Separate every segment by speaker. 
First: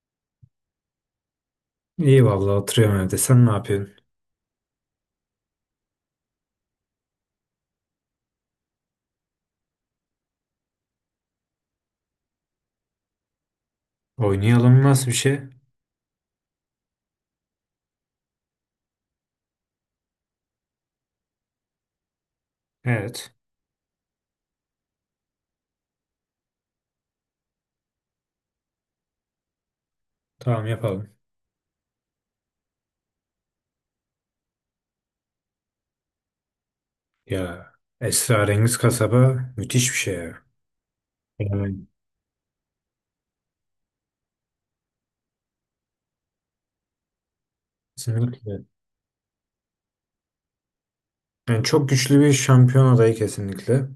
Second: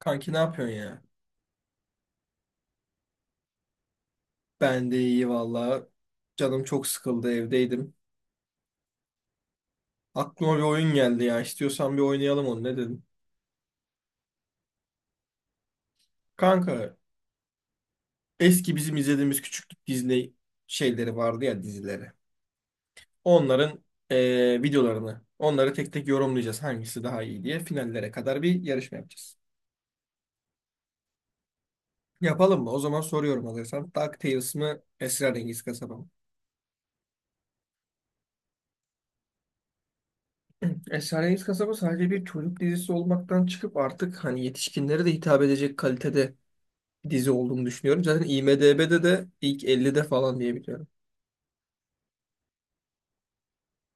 Speaker 1: Kanki ne yapıyorsun ya?
Speaker 2: İyi vallahi oturuyorum evde. Sen ne yapıyorsun?
Speaker 1: Ben de iyi valla. Canım çok sıkıldı evdeydim. Aklıma bir oyun geldi ya. İstiyorsan bir oynayalım onu ne dedim.
Speaker 2: Oynayalım nasıl bir şey?
Speaker 1: Kanka eski bizim izlediğimiz küçüklük Disney şeyleri vardı ya dizileri.
Speaker 2: Evet.
Speaker 1: Onların videolarını onları tek tek yorumlayacağız hangisi daha iyi diye finallere kadar bir yarışma yapacağız.
Speaker 2: Tamam yapalım.
Speaker 1: Yapalım mı? O zaman soruyorum hazırsan. DuckTales mı Esrarengiz Kasaba mı?
Speaker 2: Ya Esrarengiz Kasaba müthiş bir şey ya.
Speaker 1: Esrarengiz Kasaba
Speaker 2: Yani
Speaker 1: sadece bir çocuk dizisi olmaktan çıkıp artık hani yetişkinlere de hitap edecek kalitede dizi olduğunu düşünüyorum. Zaten
Speaker 2: kesinlikle.
Speaker 1: IMDb'de de ilk 50'de falan diye biliyorum.
Speaker 2: Yani çok güçlü bir şampiyon adayı kesinlikle.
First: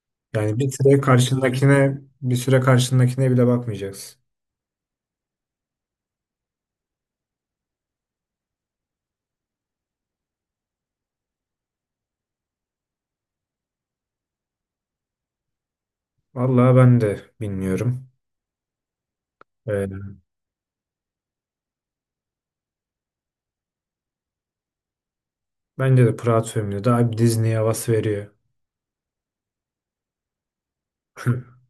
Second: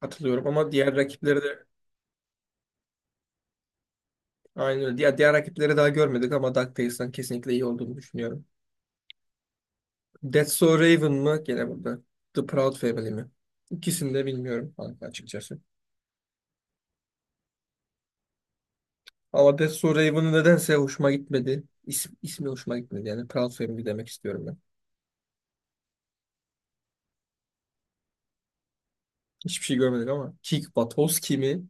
Speaker 1: Hatırlıyorum
Speaker 2: Yani bir
Speaker 1: ama diğer
Speaker 2: süre
Speaker 1: rakipleri de
Speaker 2: karşındakine bir süre karşındakine bile bakmayacaksın.
Speaker 1: aynı öyle. Diğer rakipleri daha görmedik ama DuckTales'tan kesinlikle iyi olduğunu düşünüyorum. That's So Raven mı? Gene burada. The Proud Family mi? İkisini de bilmiyorum kanka açıkçası.
Speaker 2: Vallahi ben de bilmiyorum.
Speaker 1: Ama That's
Speaker 2: Ee,
Speaker 1: So Raven'ı nedense hoşuma gitmedi. İsmi hoşuma gitmedi. Yani Proud Family demek istiyorum ben.
Speaker 2: bence de Pırat filmi de daha bir Disney havası veriyor.
Speaker 1: Hiçbir şey görmedik ama. Kick Buttowski mi?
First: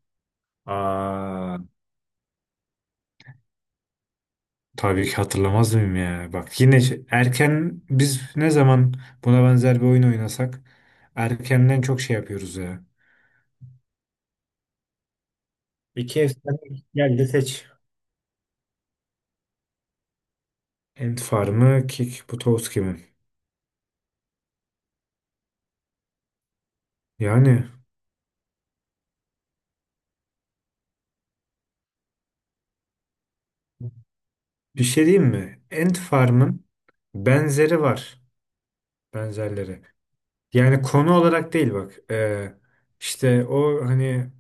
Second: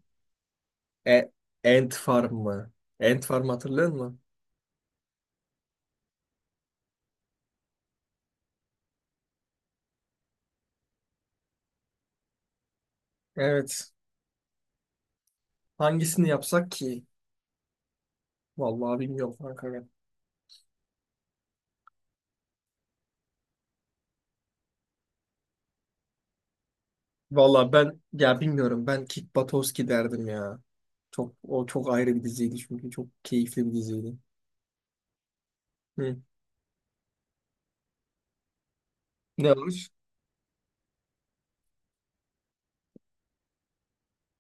Speaker 1: E,
Speaker 2: Aa.
Speaker 1: Ant Farm mı? Ant Farm hatırlıyor musun?
Speaker 2: Tabii ki hatırlamaz mıyım ya? Bak yine erken biz ne zaman buna benzer bir oyun oynasak erkenden çok şey yapıyoruz ya.
Speaker 1: Evet.
Speaker 2: İki
Speaker 1: Hangisini
Speaker 2: efsane
Speaker 1: yapsak ki?
Speaker 2: geldi, seç.
Speaker 1: Vallahi bilmiyorum kanka ya.
Speaker 2: Ant Farm'ı, Kick Butowski mi? Yani
Speaker 1: Vallahi ben ya bilmiyorum. Ben Kick Buttowski derdim ya. Çok o çok ayrı bir diziydi çünkü çok keyifli bir diziydi.
Speaker 2: bir şey diyeyim mi? Ant
Speaker 1: Hı.
Speaker 2: Farm'ın benzeri var.
Speaker 1: Ne
Speaker 2: Benzerleri.
Speaker 1: olmuş?
Speaker 2: Yani konu olarak değil bak. İşte o hani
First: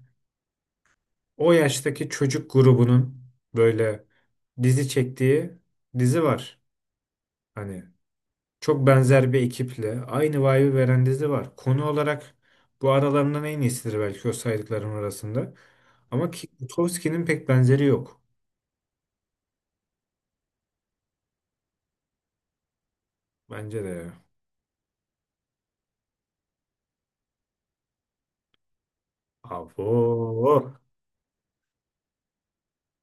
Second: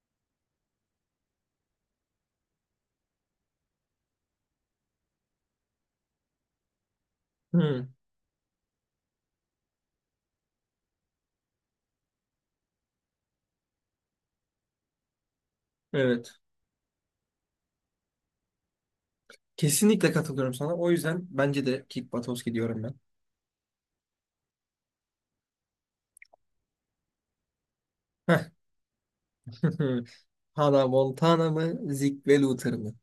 Speaker 2: o yaştaki çocuk grubunun böyle dizi çektiği dizi var. Hani
Speaker 1: Hı.
Speaker 2: çok benzer bir ekiple aynı vibe'ı veren dizi var. Konu olarak bu aralarından en iyisidir belki o saydıklarım arasında. Ama
Speaker 1: Evet.
Speaker 2: ki- Butowski'nin pek benzeri yok.
Speaker 1: Kesinlikle katılıyorum sana. O yüzden bence de Kick Buttowski diyorum ben.
Speaker 2: Bence de ya.
Speaker 1: Heh.
Speaker 2: Abo.
Speaker 1: Hannah Montana mı, Zeke ve Luther mı?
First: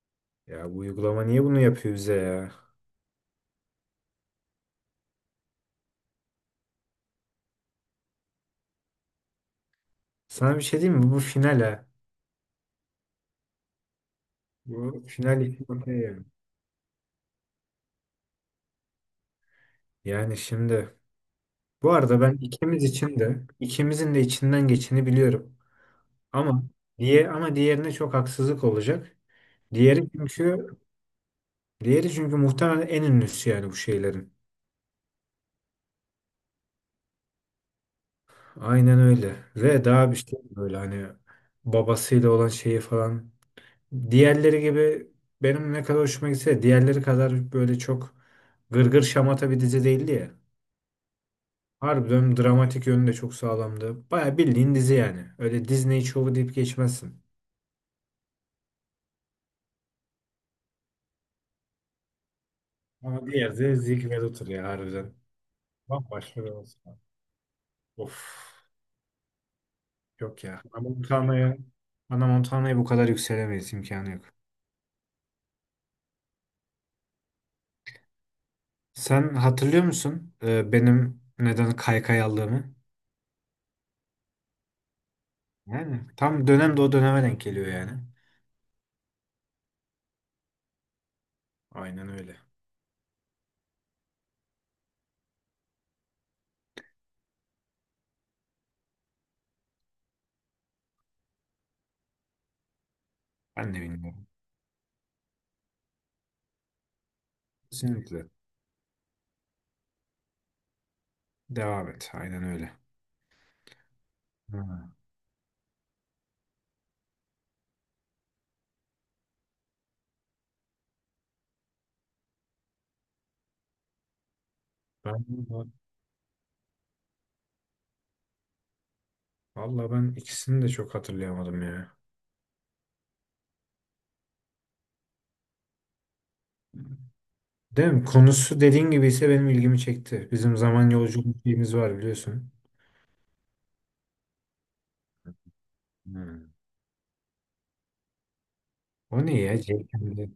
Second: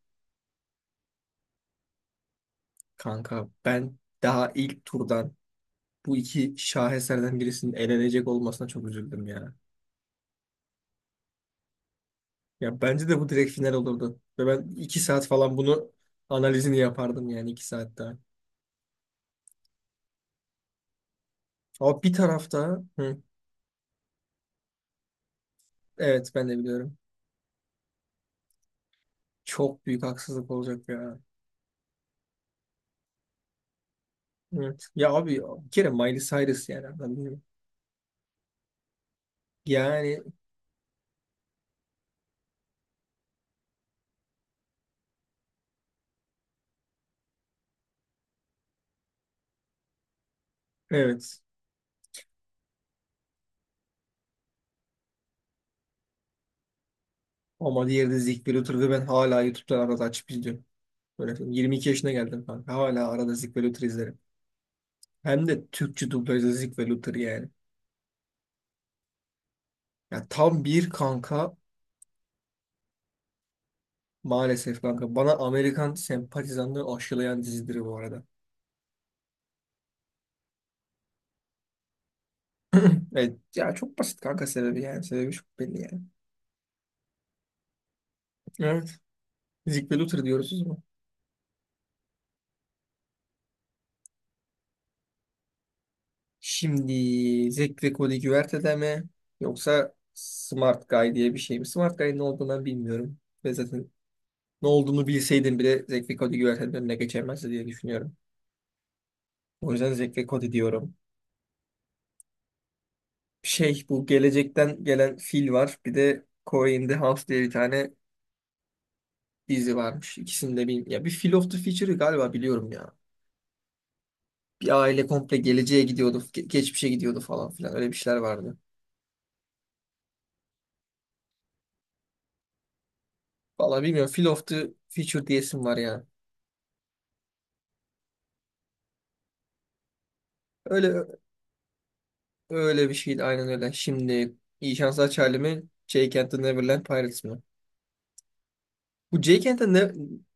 Speaker 2: Ya bu uygulama niye bunu yapıyor bize ya?
Speaker 1: Kanka ben daha ilk turdan bu iki şaheserden birisinin elenecek olmasına çok üzüldüm ya.
Speaker 2: Sana bir şey diyeyim mi? Bu final ha.
Speaker 1: Ya bence de bu direkt final olurdu. Ve ben iki
Speaker 2: Bu
Speaker 1: saat
Speaker 2: final
Speaker 1: falan
Speaker 2: için
Speaker 1: bunu
Speaker 2: okey yani.
Speaker 1: analizini yapardım yani iki saat daha.
Speaker 2: Yani şimdi bu
Speaker 1: Ama bir
Speaker 2: arada ben
Speaker 1: tarafta
Speaker 2: ikimiz
Speaker 1: hı,
Speaker 2: için de ikimizin de içinden geçeni biliyorum.
Speaker 1: evet ben de
Speaker 2: Ama
Speaker 1: biliyorum.
Speaker 2: diye ama diğerine çok haksızlık olacak.
Speaker 1: Çok büyük
Speaker 2: Diğeri
Speaker 1: haksızlık
Speaker 2: çünkü
Speaker 1: olacak ya.
Speaker 2: Diğeri çünkü muhtemelen en ünlüsü yani bu şeylerin.
Speaker 1: Evet. Ya abi bir kere Miley Cyrus yani anladın.
Speaker 2: Aynen öyle. Ve daha bir
Speaker 1: Yani
Speaker 2: şey böyle hani babasıyla olan şeyi falan. Diğerleri gibi benim ne kadar hoşuma gitse de diğerleri kadar böyle çok gırgır şamata bir dizi değildi ya.
Speaker 1: evet.
Speaker 2: Harbiden dramatik yönü de çok sağlamdı. Baya bildiğin dizi yani. Öyle Disney şovu deyip geçmezsin.
Speaker 1: Ama diğeri de Zig ve ve ben hala YouTube'dan arada açıp izliyorum. Böyle 22 yaşına geldim kanka. Hala
Speaker 2: Ama
Speaker 1: arada Zig
Speaker 2: diğer de
Speaker 1: ve
Speaker 2: Zeke ve
Speaker 1: izlerim.
Speaker 2: Luther ya harbiden.
Speaker 1: Hem de Türkçe
Speaker 2: Bambaşka bir
Speaker 1: dublajda Zig
Speaker 2: olsun.
Speaker 1: ve yani.
Speaker 2: Of.
Speaker 1: Ya
Speaker 2: Yok ya.
Speaker 1: tam
Speaker 2: Ana
Speaker 1: bir kanka.
Speaker 2: Montana'ya Ana Montana'ya bu kadar yükselemeyiz, imkanı yok.
Speaker 1: Maalesef kanka. Bana Amerikan sempatizanlığı aşılayan dizidir bu arada.
Speaker 2: Sen hatırlıyor musun benim neden kaykay aldığımı?
Speaker 1: Evet. Ya çok basit kanka sebebi yani. Sebebi çok belli yani.
Speaker 2: Yani tam dönem de o döneme denk geliyor yani.
Speaker 1: Evet. Zig ve Luther diyoruz o.
Speaker 2: Aynen öyle.
Speaker 1: Şimdi Zek ve Cody Güverte'de mi? Yoksa Smart Guy diye bir şey mi? Smart Guy'ın ne olduğunu ben bilmiyorum. Ve
Speaker 2: Ben de
Speaker 1: zaten
Speaker 2: bilmiyorum.
Speaker 1: ne olduğunu bilseydim bile Zek ve Cody Güverte'nin önüne geçemezdi diye düşünüyorum.
Speaker 2: Kesinlikle.
Speaker 1: O yüzden Zek ve Cody diyorum.
Speaker 2: Devam et. Aynen öyle.
Speaker 1: Şey bu
Speaker 2: Ha,
Speaker 1: gelecekten gelen fil var. Bir de Corey in the House diye bir tane dizi varmış. İkisini de bilmiyorum. Ya bir Phil of the Future'ı galiba biliyorum ya. Bir aile komple
Speaker 2: Ben
Speaker 1: geleceğe gidiyordu, geçmişe gidiyordu falan filan. Öyle bir şeyler vardı.
Speaker 2: valla ben ikisini de çok hatırlayamadım ya.
Speaker 1: Vallahi bilmiyorum. Phil of the Future diyesim var ya.
Speaker 2: Değil mi? Konusu dediğin gibi ise benim ilgimi çekti. Bizim zaman
Speaker 1: Öyle
Speaker 2: yolculuğumuz şeyimiz var biliyorsun.
Speaker 1: öyle bir şeydi aynen öyle. Şimdi iyi şanslar Charlie mi? Jake and the
Speaker 2: Hmm.
Speaker 1: Neverland Pirates mi? Bu
Speaker 2: O ne
Speaker 1: Jake
Speaker 2: ya?
Speaker 1: and the Ne-
Speaker 2: Jelkenli.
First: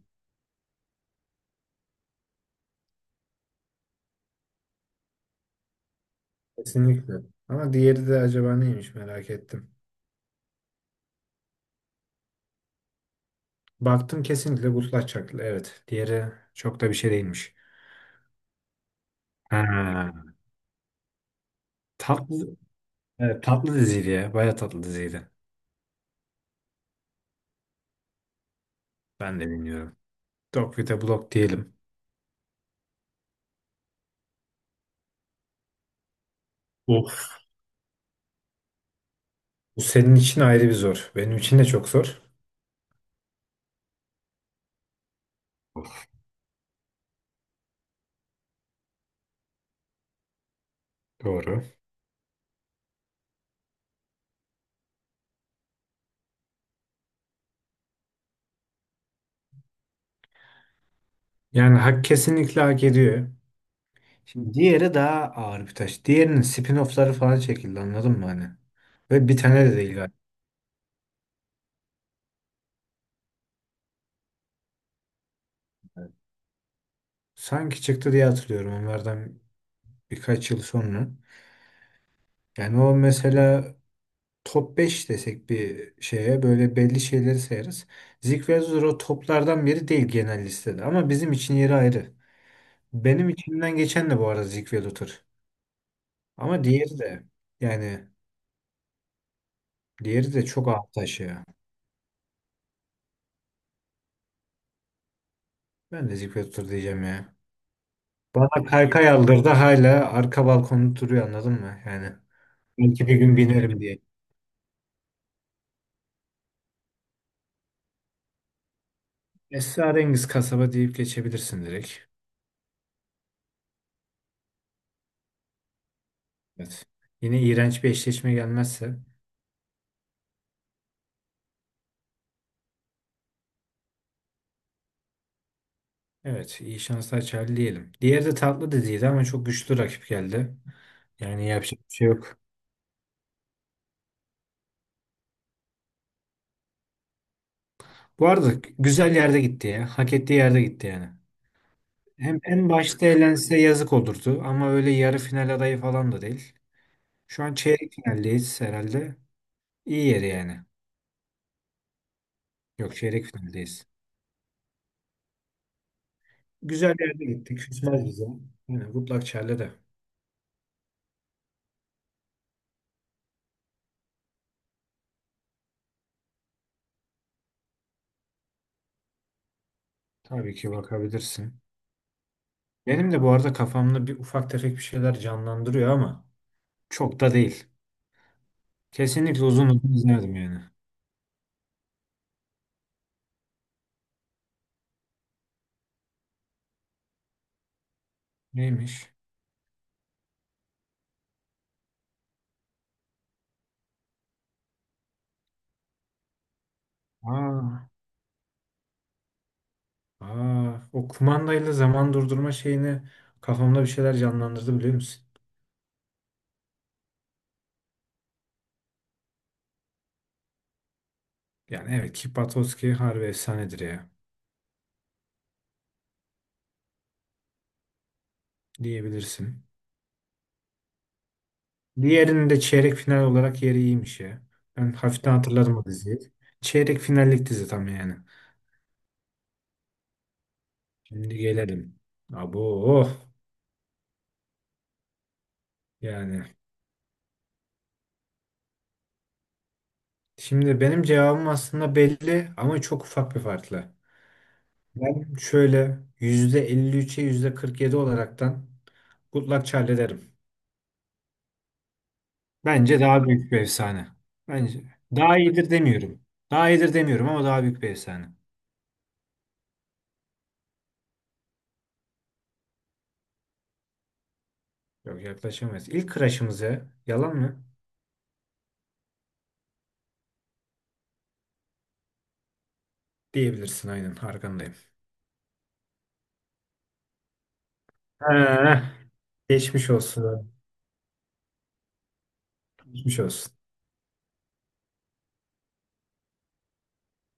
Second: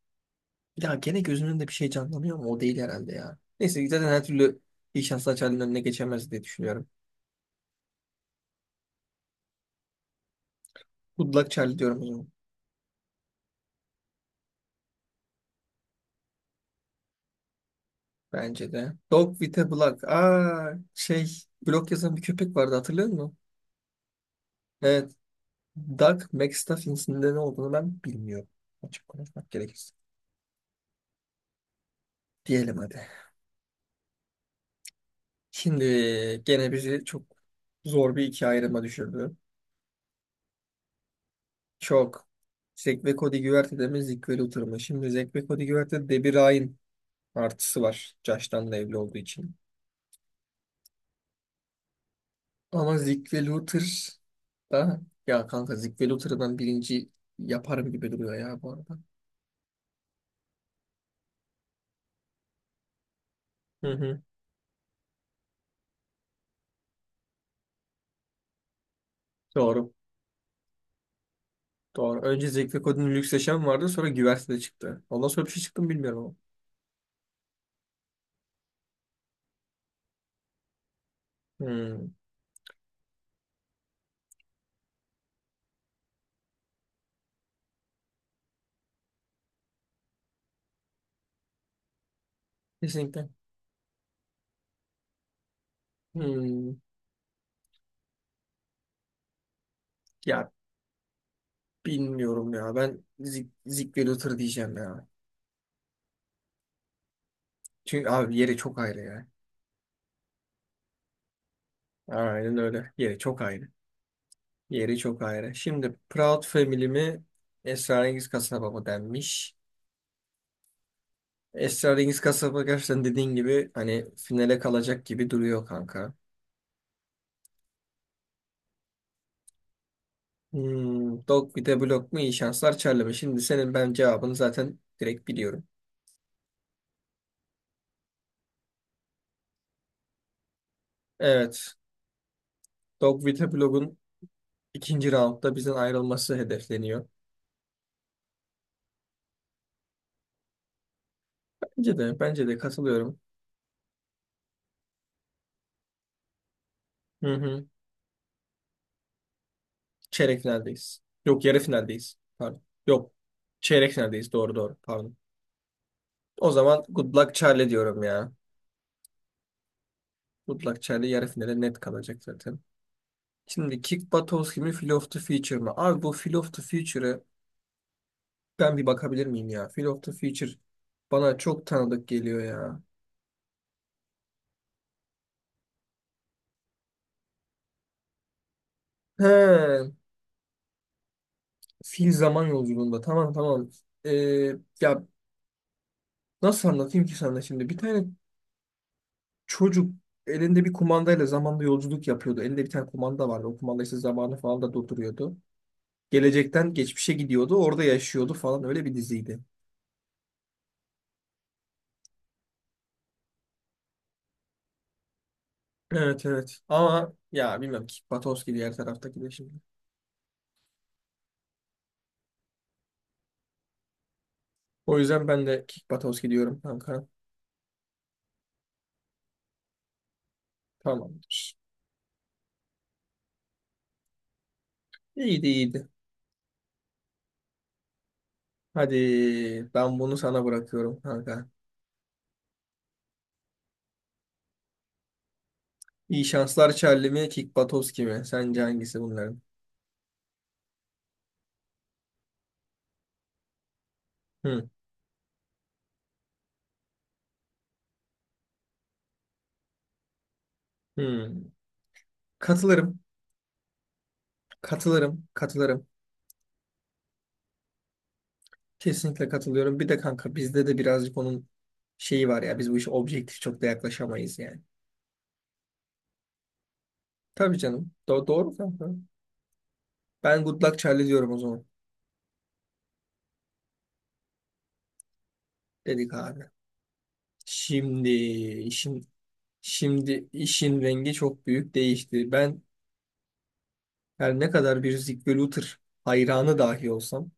Speaker 1: ya gene gözümün önünde bir şey canlanıyor ama o değil herhalde ya. Neyse zaten her türlü iyi şanslar Charlie'nin önüne geçemez diye düşünüyorum.
Speaker 2: Kesinlikle. Ama diğeri de acaba neymiş, merak ettim.
Speaker 1: Good luck Charlie diyorum o zaman.
Speaker 2: Baktım kesinlikle Gutlaç Çaklı. Evet. Diğeri çok da bir şey değilmiş.
Speaker 1: Bence de. Dog with a Block.
Speaker 2: Ha,
Speaker 1: Aa, şey blok yazan bir köpek
Speaker 2: tatlı,
Speaker 1: vardı hatırlıyor musun?
Speaker 2: evet, tatlı diziydi ya. Baya tatlı
Speaker 1: Evet.
Speaker 2: diziydi.
Speaker 1: Doug McStuffins'in de ne olduğunu ben bilmiyorum. Açık
Speaker 2: Ben de
Speaker 1: konuşmak gerekirse.
Speaker 2: bilmiyorum. Dog with a Block diyelim.
Speaker 1: Diyelim hadi. Şimdi gene bizi çok
Speaker 2: Of.
Speaker 1: zor bir iki ayrıma düşürdü.
Speaker 2: Bu senin için ayrı bir zor. Benim için de çok zor.
Speaker 1: Çok. Zek ve Cody Güverte'de mi Zeke ve Luther mı? Şimdi Zek ve Cody
Speaker 2: Of.
Speaker 1: Güverte'de Debbie Ryan artısı var. Josh'tan da evli olduğu için.
Speaker 2: Doğru.
Speaker 1: Ama Zeke ve Luther da ya kanka Zeke ve Luther'ı ben birinci yaparım gibi duruyor ya bu arada.
Speaker 2: Yani hak, kesinlikle hak ediyor.
Speaker 1: Hı hı.
Speaker 2: Şimdi diğeri daha ağır bir taş. Diğerinin spin-off'ları falan çekildi, anladın mı hani? Ve bir tane de
Speaker 1: Doğru.
Speaker 2: değil galiba.
Speaker 1: Doğru. Önce Zevk kodun Lüks Yaşam vardı. Sonra Güvertede çıktı. Ondan sonra bir şey çıktı mı bilmiyorum
Speaker 2: Sanki çıktı diye hatırlıyorum onlardan birkaç yıl sonra.
Speaker 1: ama. Hmm.
Speaker 2: Yani o mesela top 5 desek bir şeye böyle belli şeyleri sayarız. Zik ve Zor o toplardan biri değil genel listede ama bizim için yeri ayrı.
Speaker 1: Kesinlikle.
Speaker 2: Benim içimden geçen de bu arada Zik ve Luthor. Ama
Speaker 1: Hmm.
Speaker 2: diğeri de yani diğeri de
Speaker 1: Ya
Speaker 2: çok avantaj ya.
Speaker 1: bilmiyorum ya. Ben Zik ve Luther diyeceğim ya.
Speaker 2: Ben de Zik ve Luthor diyeceğim ya.
Speaker 1: Çünkü abi yeri
Speaker 2: Bana
Speaker 1: çok ayrı
Speaker 2: kaykay
Speaker 1: ya.
Speaker 2: aldırdı, hala arka balkonda duruyor, anladın mı? Yani
Speaker 1: Aynen öyle.
Speaker 2: belki bir
Speaker 1: Yeri
Speaker 2: gün
Speaker 1: çok ayrı.
Speaker 2: binerim diye.
Speaker 1: Yeri çok ayrı. Şimdi Proud Family mi Esrarengiz Kasaba mı denmiş.
Speaker 2: Esrarengiz kasaba deyip geçebilirsin direkt.
Speaker 1: Esrarengiz Kasaba gerçekten dediğin gibi hani finale kalacak gibi duruyor kanka.
Speaker 2: Evet. Yine iğrenç bir eşleşme gelmezse.
Speaker 1: Hmm, dog bir de blok mu iyi şanslar Charlie. Şimdi senin ben cevabını zaten direkt biliyorum.
Speaker 2: Evet, iyi şanslar Charlie diyelim. Diğeri de tatlı dediydi ama çok güçlü rakip geldi. Yani
Speaker 1: Evet.
Speaker 2: yapacak bir şey yok.
Speaker 1: Dog with a Blog'un ikinci roundda bizden ayrılması hedefleniyor.
Speaker 2: Bu arada güzel yerde gitti ya. Hak ettiği yerde gitti yani.
Speaker 1: Bence de,
Speaker 2: Hem
Speaker 1: bence de
Speaker 2: en başta
Speaker 1: katılıyorum.
Speaker 2: elense yazık olurdu ama öyle yarı final adayı falan da değil.
Speaker 1: Hı
Speaker 2: Şu an
Speaker 1: hı.
Speaker 2: çeyrek finaldeyiz herhalde. İyi yeri
Speaker 1: Çeyrek
Speaker 2: yani.
Speaker 1: finaldeyiz. Yok yarı finaldeyiz. Pardon.
Speaker 2: Yok,
Speaker 1: Yok.
Speaker 2: çeyrek finaldeyiz.
Speaker 1: Çeyrek finaldeyiz. Doğru doğru. Pardon. O zaman
Speaker 2: Güzel
Speaker 1: good
Speaker 2: yerde
Speaker 1: luck
Speaker 2: gittik.
Speaker 1: Charlie diyorum
Speaker 2: Küsmez bize.
Speaker 1: ya.
Speaker 2: Yani good luck Charlie de.
Speaker 1: Good luck Charlie yarı finale net kalacak zaten. Şimdi Kick Buttowski mi Feel of the Future mı? Abi bu Feel of the Future'ı ben bir bakabilir miyim ya? Phil of the Future
Speaker 2: Tabii ki
Speaker 1: bana
Speaker 2: bakabilirsin.
Speaker 1: çok tanıdık geliyor ya.
Speaker 2: Benim de bu arada kafamda bir ufak tefek bir şeyler canlandırıyor ama çok da değil. Kesinlikle uzun
Speaker 1: He,
Speaker 2: uzun izlerdim yani.
Speaker 1: fil zaman yolculuğunda. Tamam tamam. Ee, ya nasıl anlatayım ki sana şimdi? Bir tane
Speaker 2: Neymiş?
Speaker 1: çocuk elinde bir kumandayla zamanda yolculuk yapıyordu. Elinde bir tane kumanda vardı. O kumanda işte zamanı falan da durduruyordu. Gelecekten geçmişe gidiyordu. Orada
Speaker 2: Aa,
Speaker 1: yaşıyordu falan. Öyle bir diziydi.
Speaker 2: aa, o kumandayla zaman durdurma şeyini kafamda bir şeyler canlandırdı, biliyor musun?
Speaker 1: Evet evet. Ama ya bilmem Kick Buttowski diğer taraftaki de şimdi.
Speaker 2: Yani evet, ki Patowski harbi efsanedir ya,
Speaker 1: O yüzden ben de Kick Buttowski diyorum kanka.
Speaker 2: diyebilirsin.
Speaker 1: Tamamdır.
Speaker 2: Diğerinin de çeyrek final olarak yeri iyiymiş ya. Ben hafiften
Speaker 1: İyiydi
Speaker 2: hatırladım o
Speaker 1: iyiydi.
Speaker 2: diziyi. Çeyrek finallik dizi tam yani.
Speaker 1: Hadi ben bunu sana bırakıyorum
Speaker 2: Şimdi
Speaker 1: kanka.
Speaker 2: gelelim. Abo oh.
Speaker 1: İyi
Speaker 2: Yani.
Speaker 1: şanslar Charlie mi, Kick Buttowski mi? Sence hangisi bunların?
Speaker 2: Şimdi benim cevabım aslında belli ama çok ufak bir farkla.
Speaker 1: Hı,
Speaker 2: Ben şöyle %53'e %47 olaraktan Good Charlie derim.
Speaker 1: hı. Katılırım,
Speaker 2: Bence daha büyük bir efsane. Bence
Speaker 1: katılırım,
Speaker 2: daha iyidir
Speaker 1: katılırım.
Speaker 2: demiyorum. Daha iyidir demiyorum ama daha büyük bir efsane.
Speaker 1: Kesinlikle katılıyorum. Bir de kanka bizde de birazcık onun şeyi var ya. Biz bu işe objektif çok da yaklaşamayız yani.
Speaker 2: Yok, yaklaşamayız. İlk crush'ımıza yalan
Speaker 1: Tabii
Speaker 2: mı?
Speaker 1: canım. Doğru kanka. Ben Good Luck Charlie diyorum o zaman.
Speaker 2: Diyebilirsin, aynen arkandayım.
Speaker 1: Dedik abi. Şimdi
Speaker 2: Ha,
Speaker 1: işin
Speaker 2: geçmiş
Speaker 1: şimdi
Speaker 2: olsun.
Speaker 1: işin rengi çok büyük değişti. Ben
Speaker 2: Geçmiş olsun.
Speaker 1: her ne kadar bir Zig ve Luther hayranı dahi olsam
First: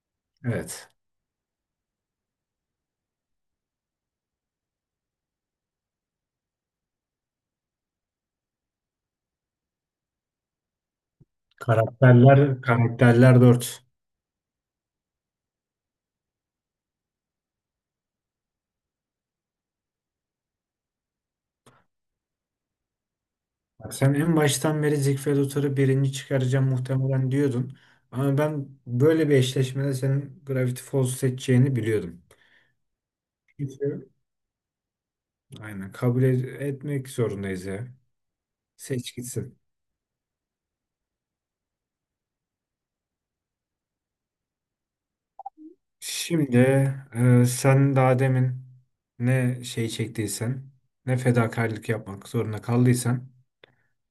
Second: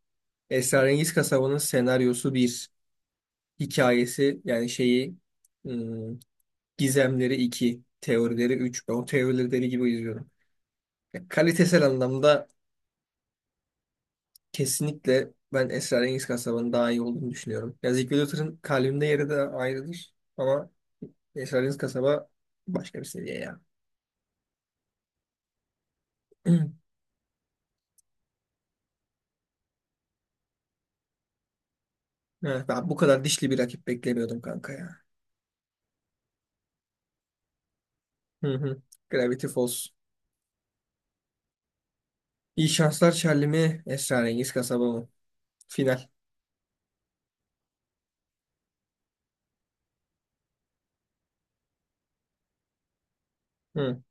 Speaker 2: Evet.
Speaker 1: Esrarengiz Kasaba'nın senaryosu bir hikayesi yani şeyi ım, gizemleri 2 teorileri 3 ben o teorileri deli gibi izliyorum. Ya, kalitesel anlamda
Speaker 2: Karakterler, karakterler 4.
Speaker 1: kesinlikle ben Esrarengiz Kasaba'nın daha iyi olduğunu düşünüyorum. Ya Zeki Luther'ın kalbimde yeri de ayrıdır ama Esrarengiz Kasaba başka bir seviye ya.
Speaker 2: Bak sen en baştan beri Ziegfeld birinci çıkaracağım muhtemelen diyordun. Ama ben böyle bir eşleşmede senin Gravity Falls'u seçeceğini biliyordum.
Speaker 1: Evet, ben bu kadar dişli bir rakip
Speaker 2: Peki.
Speaker 1: beklemiyordum kanka ya.
Speaker 2: Aynen kabul etmek zorundayız ya.
Speaker 1: Hı hı.
Speaker 2: Seç
Speaker 1: Gravity
Speaker 2: gitsin.
Speaker 1: Falls. İyi şanslar Charlie mi? Esrarengiz Kasaba mı? Final.
Speaker 2: Şimdi sen daha demin ne şey çektiysen, ne fedakarlık yapmak zorunda kaldıysan
Speaker 1: Hı.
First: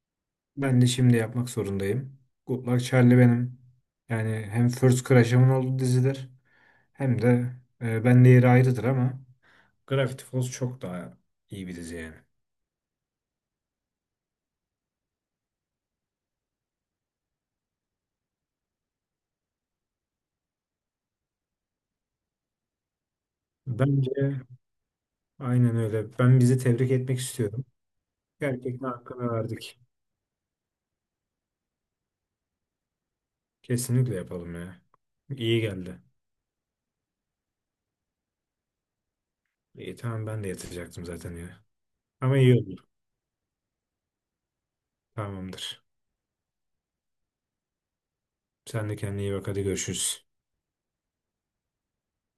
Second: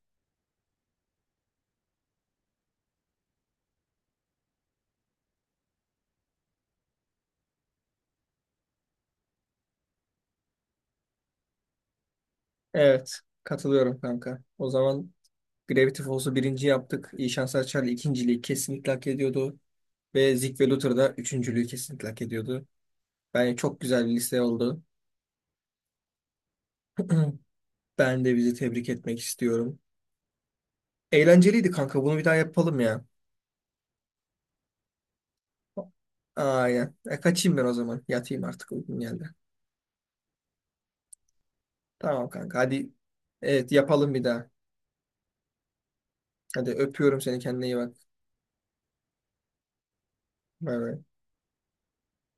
Speaker 2: ben de şimdi yapmak zorundayım. Good Luck Charlie benim yani hem First Crush'ımın olduğu dizidir hem de ben de yeri ayrıdır ama Gravity Falls çok daha iyi bir dizi yani.
Speaker 1: Evet, katılıyorum kanka. O zaman Gravity Falls'u birinci yaptık. İyi Şanslar Charlie ikinciliği kesinlikle hak ediyordu. Ve Zig ve Luther da üçüncülüğü kesinlikle hak ediyordu. Bence çok güzel bir liste
Speaker 2: Bence
Speaker 1: oldu.
Speaker 2: aynen öyle. Ben bizi tebrik etmek istiyorum.
Speaker 1: Ben de bizi
Speaker 2: Gerçekten
Speaker 1: tebrik etmek
Speaker 2: hakkını
Speaker 1: istiyorum.
Speaker 2: verdik.
Speaker 1: Eğlenceliydi kanka. Bunu bir daha yapalım ya.
Speaker 2: Kesinlikle yapalım ya. İyi geldi.
Speaker 1: Aynen. Kaçayım ben o zaman. Yatayım artık uykum geldi.
Speaker 2: İyi, tamam, ben de yatacaktım zaten ya.
Speaker 1: Tamam
Speaker 2: Ama iyi
Speaker 1: kanka.
Speaker 2: oldu.
Speaker 1: Hadi. Evet yapalım bir daha.
Speaker 2: Tamamdır.
Speaker 1: Hadi öpüyorum seni. Kendine iyi bak.
Speaker 2: Sen de kendine iyi bak, hadi görüşürüz.
Speaker 1: Bay bay.